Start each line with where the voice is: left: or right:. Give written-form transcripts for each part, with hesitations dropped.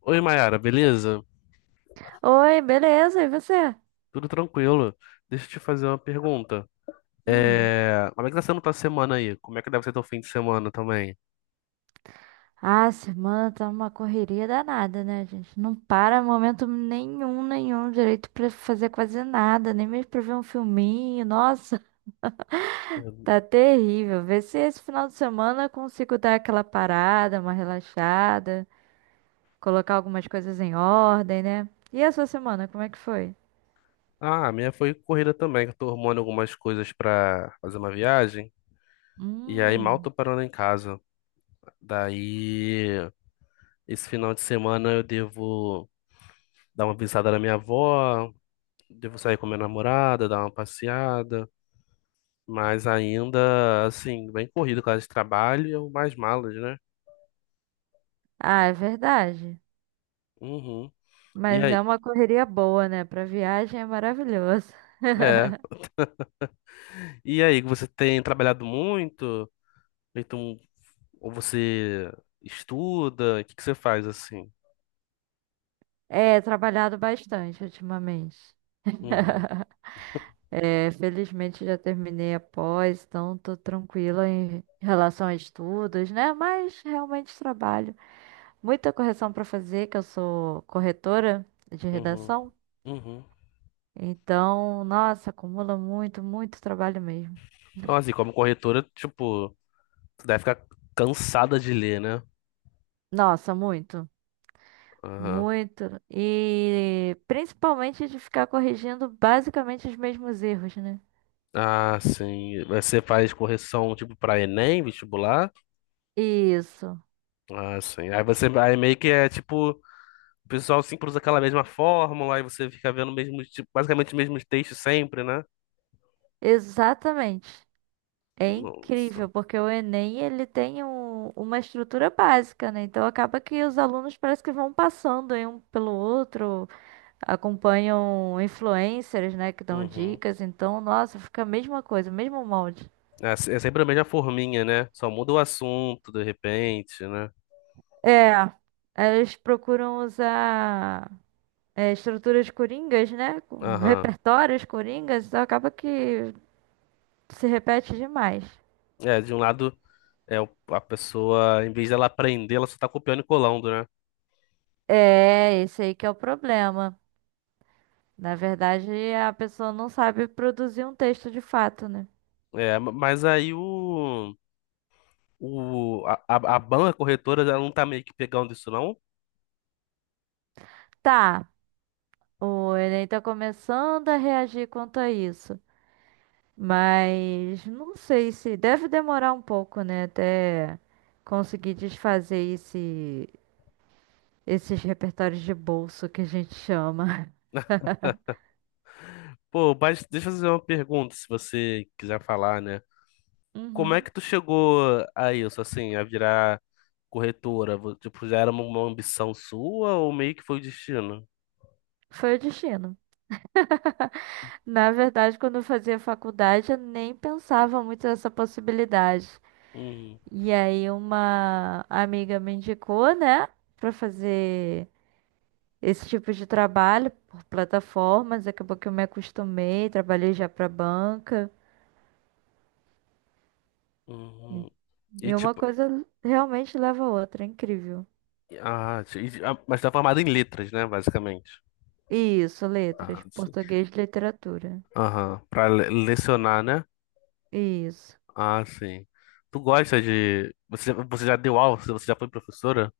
left: Oi, Mayara, beleza?
right: Oi, beleza? E você?
left: Tudo tranquilo? Deixa eu te fazer uma pergunta.
right: Hum.
left: Como é que tá sendo tua semana aí? Como é que deve ser teu fim de semana também?
right: Ah, semana tá uma correria danada, né, gente? Não para momento nenhum, nenhum direito pra fazer quase nada, nem mesmo pra ver um filminho. Nossa,
left: Uhum.
right: tá terrível. Vê se esse final de semana eu consigo dar aquela parada, uma relaxada, colocar algumas coisas em ordem, né? E a sua semana, como é que foi?
left: Ah, a minha foi corrida também, que eu tô arrumando algumas coisas pra fazer uma viagem. E aí mal tô
right: Hum.
left: parando em casa. Daí, esse final de semana eu devo dar uma visada na minha avó, devo sair com minha namorada, dar uma passeada. Mas ainda, assim, bem corrido com causa de trabalho e mais malas, né?
right: Ah, é verdade.
left: Uhum. E
right: Mas é
left: aí?
right: uma correria boa, né? Pra viagem é maravilhoso.
left: É. E aí, você tem trabalhado muito? Então, ou você estuda? O que que você faz assim?
right: É, trabalhado bastante ultimamente.
left: Uhum,
right: É, felizmente já terminei a pós, então tô tranquila em relação a estudos, né? Mas realmente trabalho. Muita correção para fazer, que eu sou corretora de
left: uhum,
right: redação.
left: uhum.
right: Então, nossa, acumula muito, muito trabalho mesmo.
left: Então, assim, como corretora, tipo, tu deve ficar cansada de ler, né?
right: Nossa, muito,
left: Aham.
right: muito. E principalmente de ficar corrigindo basicamente os mesmos erros, né?
left: Ah, sim. Você faz correção, tipo, pra Enem, vestibular?
right: Isso,
left: Ah, sim. Aí você, aí meio que é, tipo, o pessoal sempre usa aquela mesma fórmula, aí você fica vendo o mesmo, tipo, basicamente os mesmos textos sempre, né?
right: exatamente. É
left: Nossa.
right: incrível, porque o Enem uma estrutura básica, né? Então acaba que os alunos parece que vão passando em um pelo outro, acompanham influencers, né, que dão
left: Uhum.
right: dicas. Então, nossa, fica a mesma coisa, o mesmo molde.
left: É é sempre a mesma forminha, né? Só muda o assunto de repente, né?
right: É, eles procuram usar estruturas coringas, né, com
left: Aham.
right: repertórios coringas, então acaba que se repete demais.
left: É, de um lado, é a pessoa, em vez dela aprender, ela só tá copiando e colando, né?
right: É, esse aí que é o problema. Na verdade, a pessoa não sabe produzir um texto de fato, né?
left: É, mas aí o, a banca corretora, ela não tá meio que pegando isso, não?
right: Tá, o Enem tá começando a reagir quanto a isso, mas não sei se deve demorar um pouco, né, até conseguir desfazer esses repertórios de bolso que a gente chama.
left: Pô, mas deixa eu fazer uma pergunta, se você quiser falar, né? Como é
right: Uhum.
left: que tu chegou a isso, assim, a virar corretora? Tipo, já era uma ambição sua ou meio que foi o destino?
right: Foi o destino. Na verdade, quando eu fazia faculdade, eu nem pensava muito nessa possibilidade.
left: Hum,
right: E aí uma amiga me indicou, né, pra fazer esse tipo de trabalho por plataformas, acabou que eu me acostumei, trabalhei já para banca.
left: hum.
right: E
left: E
right: e uma
left: tipo,
right: coisa realmente leva a outra, é incrível.
left: Ah, mas tá formado em letras, né, basicamente.
right: Isso, letras,
left: Ah, sim.
right: português e literatura.
left: Aham, pra lecionar, né?
right: Isso.
left: Ah, sim. Tu gosta de... Você, você já deu aula? Você já foi professora?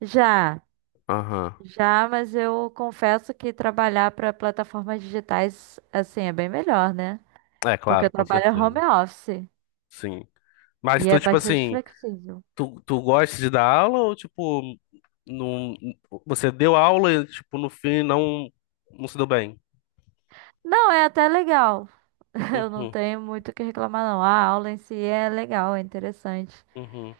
right: Já,
left: Aham.
right: já, mas eu confesso que trabalhar para plataformas digitais assim é bem melhor, né?
left: É,
right: Porque eu
left: claro, com
right: trabalho home
left: certeza.
right: office
left: Sim.
right: e
left: Mas
right: é
left: tu, tipo
right: bastante
left: assim,
right: flexível.
left: tu gosta de dar aula ou, tipo, não, você deu aula e, tipo, no fim não, não se deu bem?
right: Não, é até legal. Eu não
left: Uhum,
right: tenho muito o que reclamar, não. A aula em si é legal, é interessante.
left: uhum,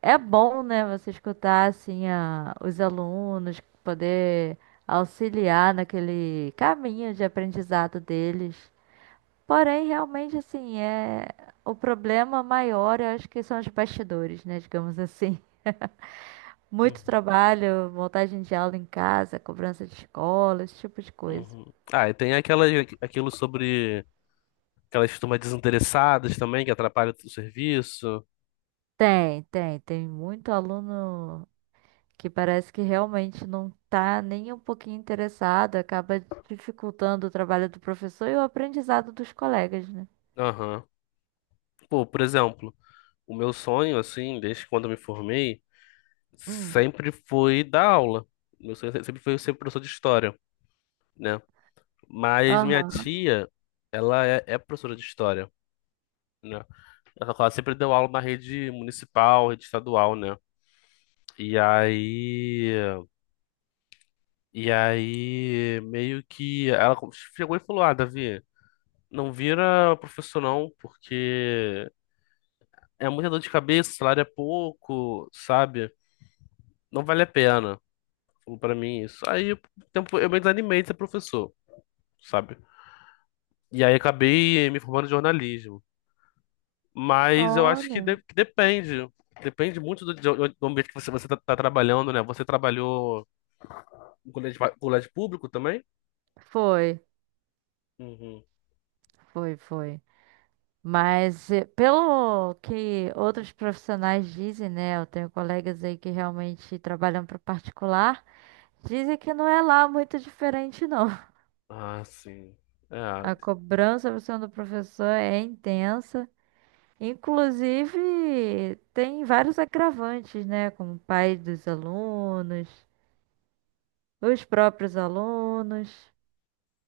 right: É bom, né, você escutar assim os alunos, poder auxiliar naquele caminho de aprendizado deles. Porém, realmente assim, o problema maior, eu acho que são os bastidores, né, digamos assim.
left: uhum,
right: Muito trabalho, montagem de aula em casa, cobrança de escola, esse tipo de coisa.
left: uhum. Ah, e tem aquela, aquilo sobre... Aquelas turmas desinteressadas também, que atrapalham o serviço.
right: Tem, tem, tem muito aluno que parece que realmente não tá nem um pouquinho interessado, acaba dificultando o trabalho do professor e o aprendizado dos colegas, né?
left: Aham. Pô, por exemplo, o meu sonho, assim, desde quando eu me formei,
right: Hum.
left: sempre foi dar aula. Meu sonho sempre foi ser professor de história, né? Mas minha
right: Aham.
left: tia, ela é, é professora de história, né? Ela sempre deu aula na rede municipal, rede estadual, né? E aí, e aí, meio que ela chegou e falou: Ah, Davi, não vira professor não, porque é muita dor de cabeça, o salário é pouco, sabe? Não vale a pena. Falou pra mim isso. Aí tempo, eu me desanimei de ser professor, sabe? E aí acabei me formando em jornalismo. Mas eu acho que,
right: Olha.
left: que depende. Depende muito do, do ambiente que você, você tá, tá trabalhando, né? Você trabalhou em colégio, colégio público também?
right: Foi,
left: Uhum.
right: foi, foi. Mas pelo que outros profissionais dizem, né? Eu tenho colegas aí que realmente trabalham para o particular, dizem que não é lá muito diferente, não.
left: Ah, sim. É,
right: A cobrança por cima do professor é intensa. Inclusive, tem vários agravantes, né? Como pais dos alunos, os próprios alunos,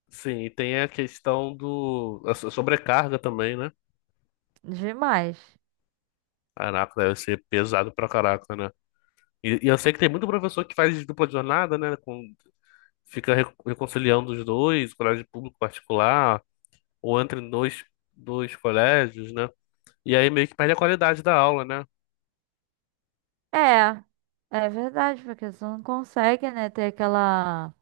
left: sim, e tem a questão do... A sobrecarga também, né?
right: demais.
left: Caraca, deve ser pesado pra caraca, né? E eu sei que tem muito professor que faz dupla jornada, né? Com, fica reconciliando os dois, colégio público particular, ou entra em dois, dois colégios, né? E aí meio que perde a qualidade da aula, né?
right: É, é verdade, porque você não consegue, né, ter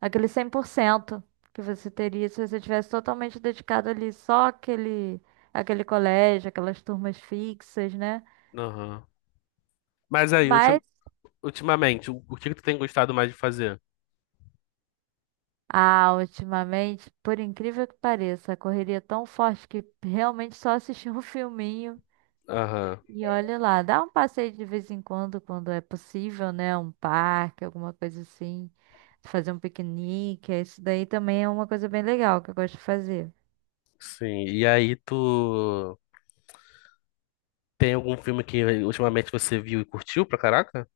right: aquele 100% que você teria se você tivesse totalmente dedicado ali só aquele colégio, aquelas turmas fixas, né?
left: Aham. Mas aí,
right: Mas,
left: ultimamente, o que que tu tem gostado mais de fazer?
right: ah, ultimamente, por incrível que pareça, a correria é tão forte que realmente só assistir um filminho.
left: Aham.
right: E olha lá, dá um passeio de vez em quando, quando é possível, né? Um parque, alguma coisa assim. Fazer um piquenique. É isso daí também, é uma coisa bem legal que eu gosto de fazer.
left: Sim. E aí tu tem algum filme que ultimamente você viu e curtiu pra caraca?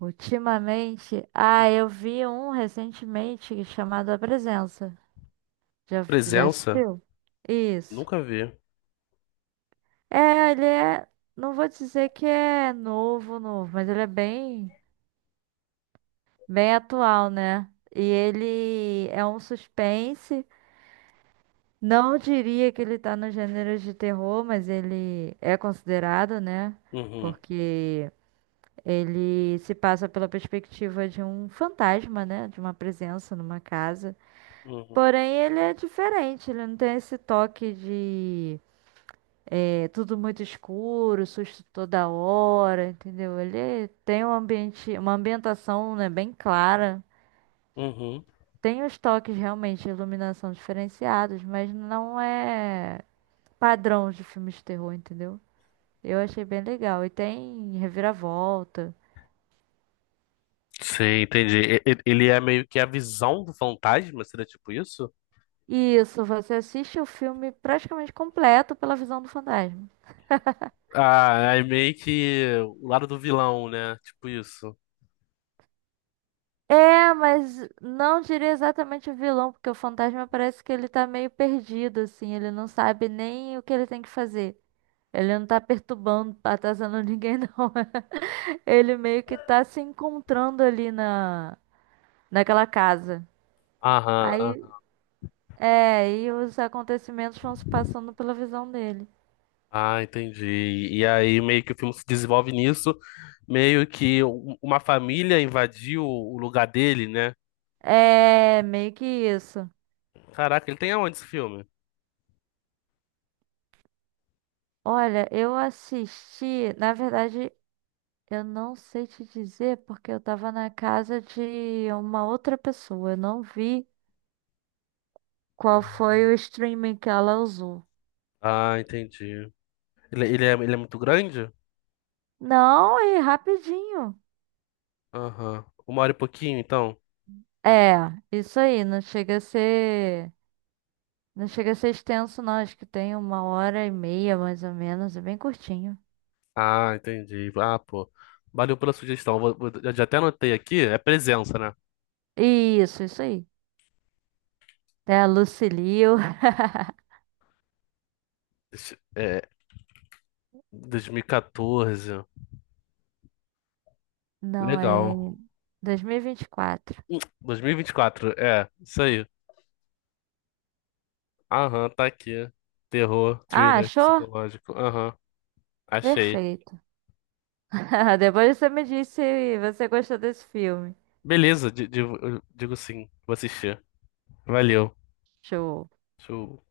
right: Ultimamente, ah, eu vi um recentemente chamado A Presença. Já, já
left: Presença?
right: assistiu? Isso.
left: Nunca vi.
right: É, ele é. Não vou dizer que é novo, novo, mas ele é bem, bem atual, né? E ele é um suspense. Não diria que ele tá no gênero de terror, mas ele é considerado, né?
left: Uhum.
right: Porque ele se passa pela perspectiva de um fantasma, né? De uma presença numa casa.
left: Uhum.
right: Porém, ele é diferente, ele não tem esse toque de tudo muito escuro, susto toda hora, entendeu? Ele tem um ambiente, uma ambientação, né, bem clara.
left: Uhum.
right: Tem os toques realmente de iluminação diferenciados, mas não é padrão de filmes de terror, entendeu? Eu achei bem legal. E tem reviravolta.
left: Sim, entendi. Ele é meio que a visão do fantasma, seria tipo isso?
right: Isso, você assiste o filme praticamente completo pela visão do fantasma.
left: Ah, é meio que o lado do vilão, né? Tipo isso.
right: É, mas não diria exatamente o vilão, porque o fantasma parece que ele tá meio perdido, assim, ele não sabe nem o que ele tem que fazer. Ele não tá perturbando, atazanando ninguém, não. Ele meio que tá se encontrando ali naquela casa.
left: Aham,
right: Aí
left: aham.
right: é, e os acontecimentos vão se passando pela visão dele.
left: Ah, entendi. E aí meio que o filme se desenvolve nisso, meio que uma família invadiu o lugar dele, né?
right: É, meio que isso.
left: Caraca, ele tem aonde esse filme?
right: Olha, eu assisti, na verdade, eu não sei te dizer porque eu tava na casa de uma outra pessoa. Eu não vi qual foi o streaming que ela usou.
left: Ah, entendi. Ele é muito grande?
right: Não, e rapidinho.
left: Aham. Uma hora e pouquinho, então?
right: É, isso aí, não chega a ser, não chega a ser extenso, não. Acho que tem 1 hora e meia, mais ou menos, é bem curtinho.
left: Ah, entendi. Ah, pô. Valeu pela sugestão. Já já até anotei aqui. É presença, né?
right: Isso aí. É a Lucilio,
left: Deixa- É, 2014.
right: não, é
left: Legal.
right: 2024.
left: 2024, é, isso aí. Aham, tá aqui. Terror,
right: Ah,
left: thriller,
right: achou?
left: psicológico. Aham, achei.
right: Perfeito. Depois você me disse se você gostou desse filme.
left: Beleza, digo, digo sim, vou assistir. Valeu.
right: Show.
left: Deixa eu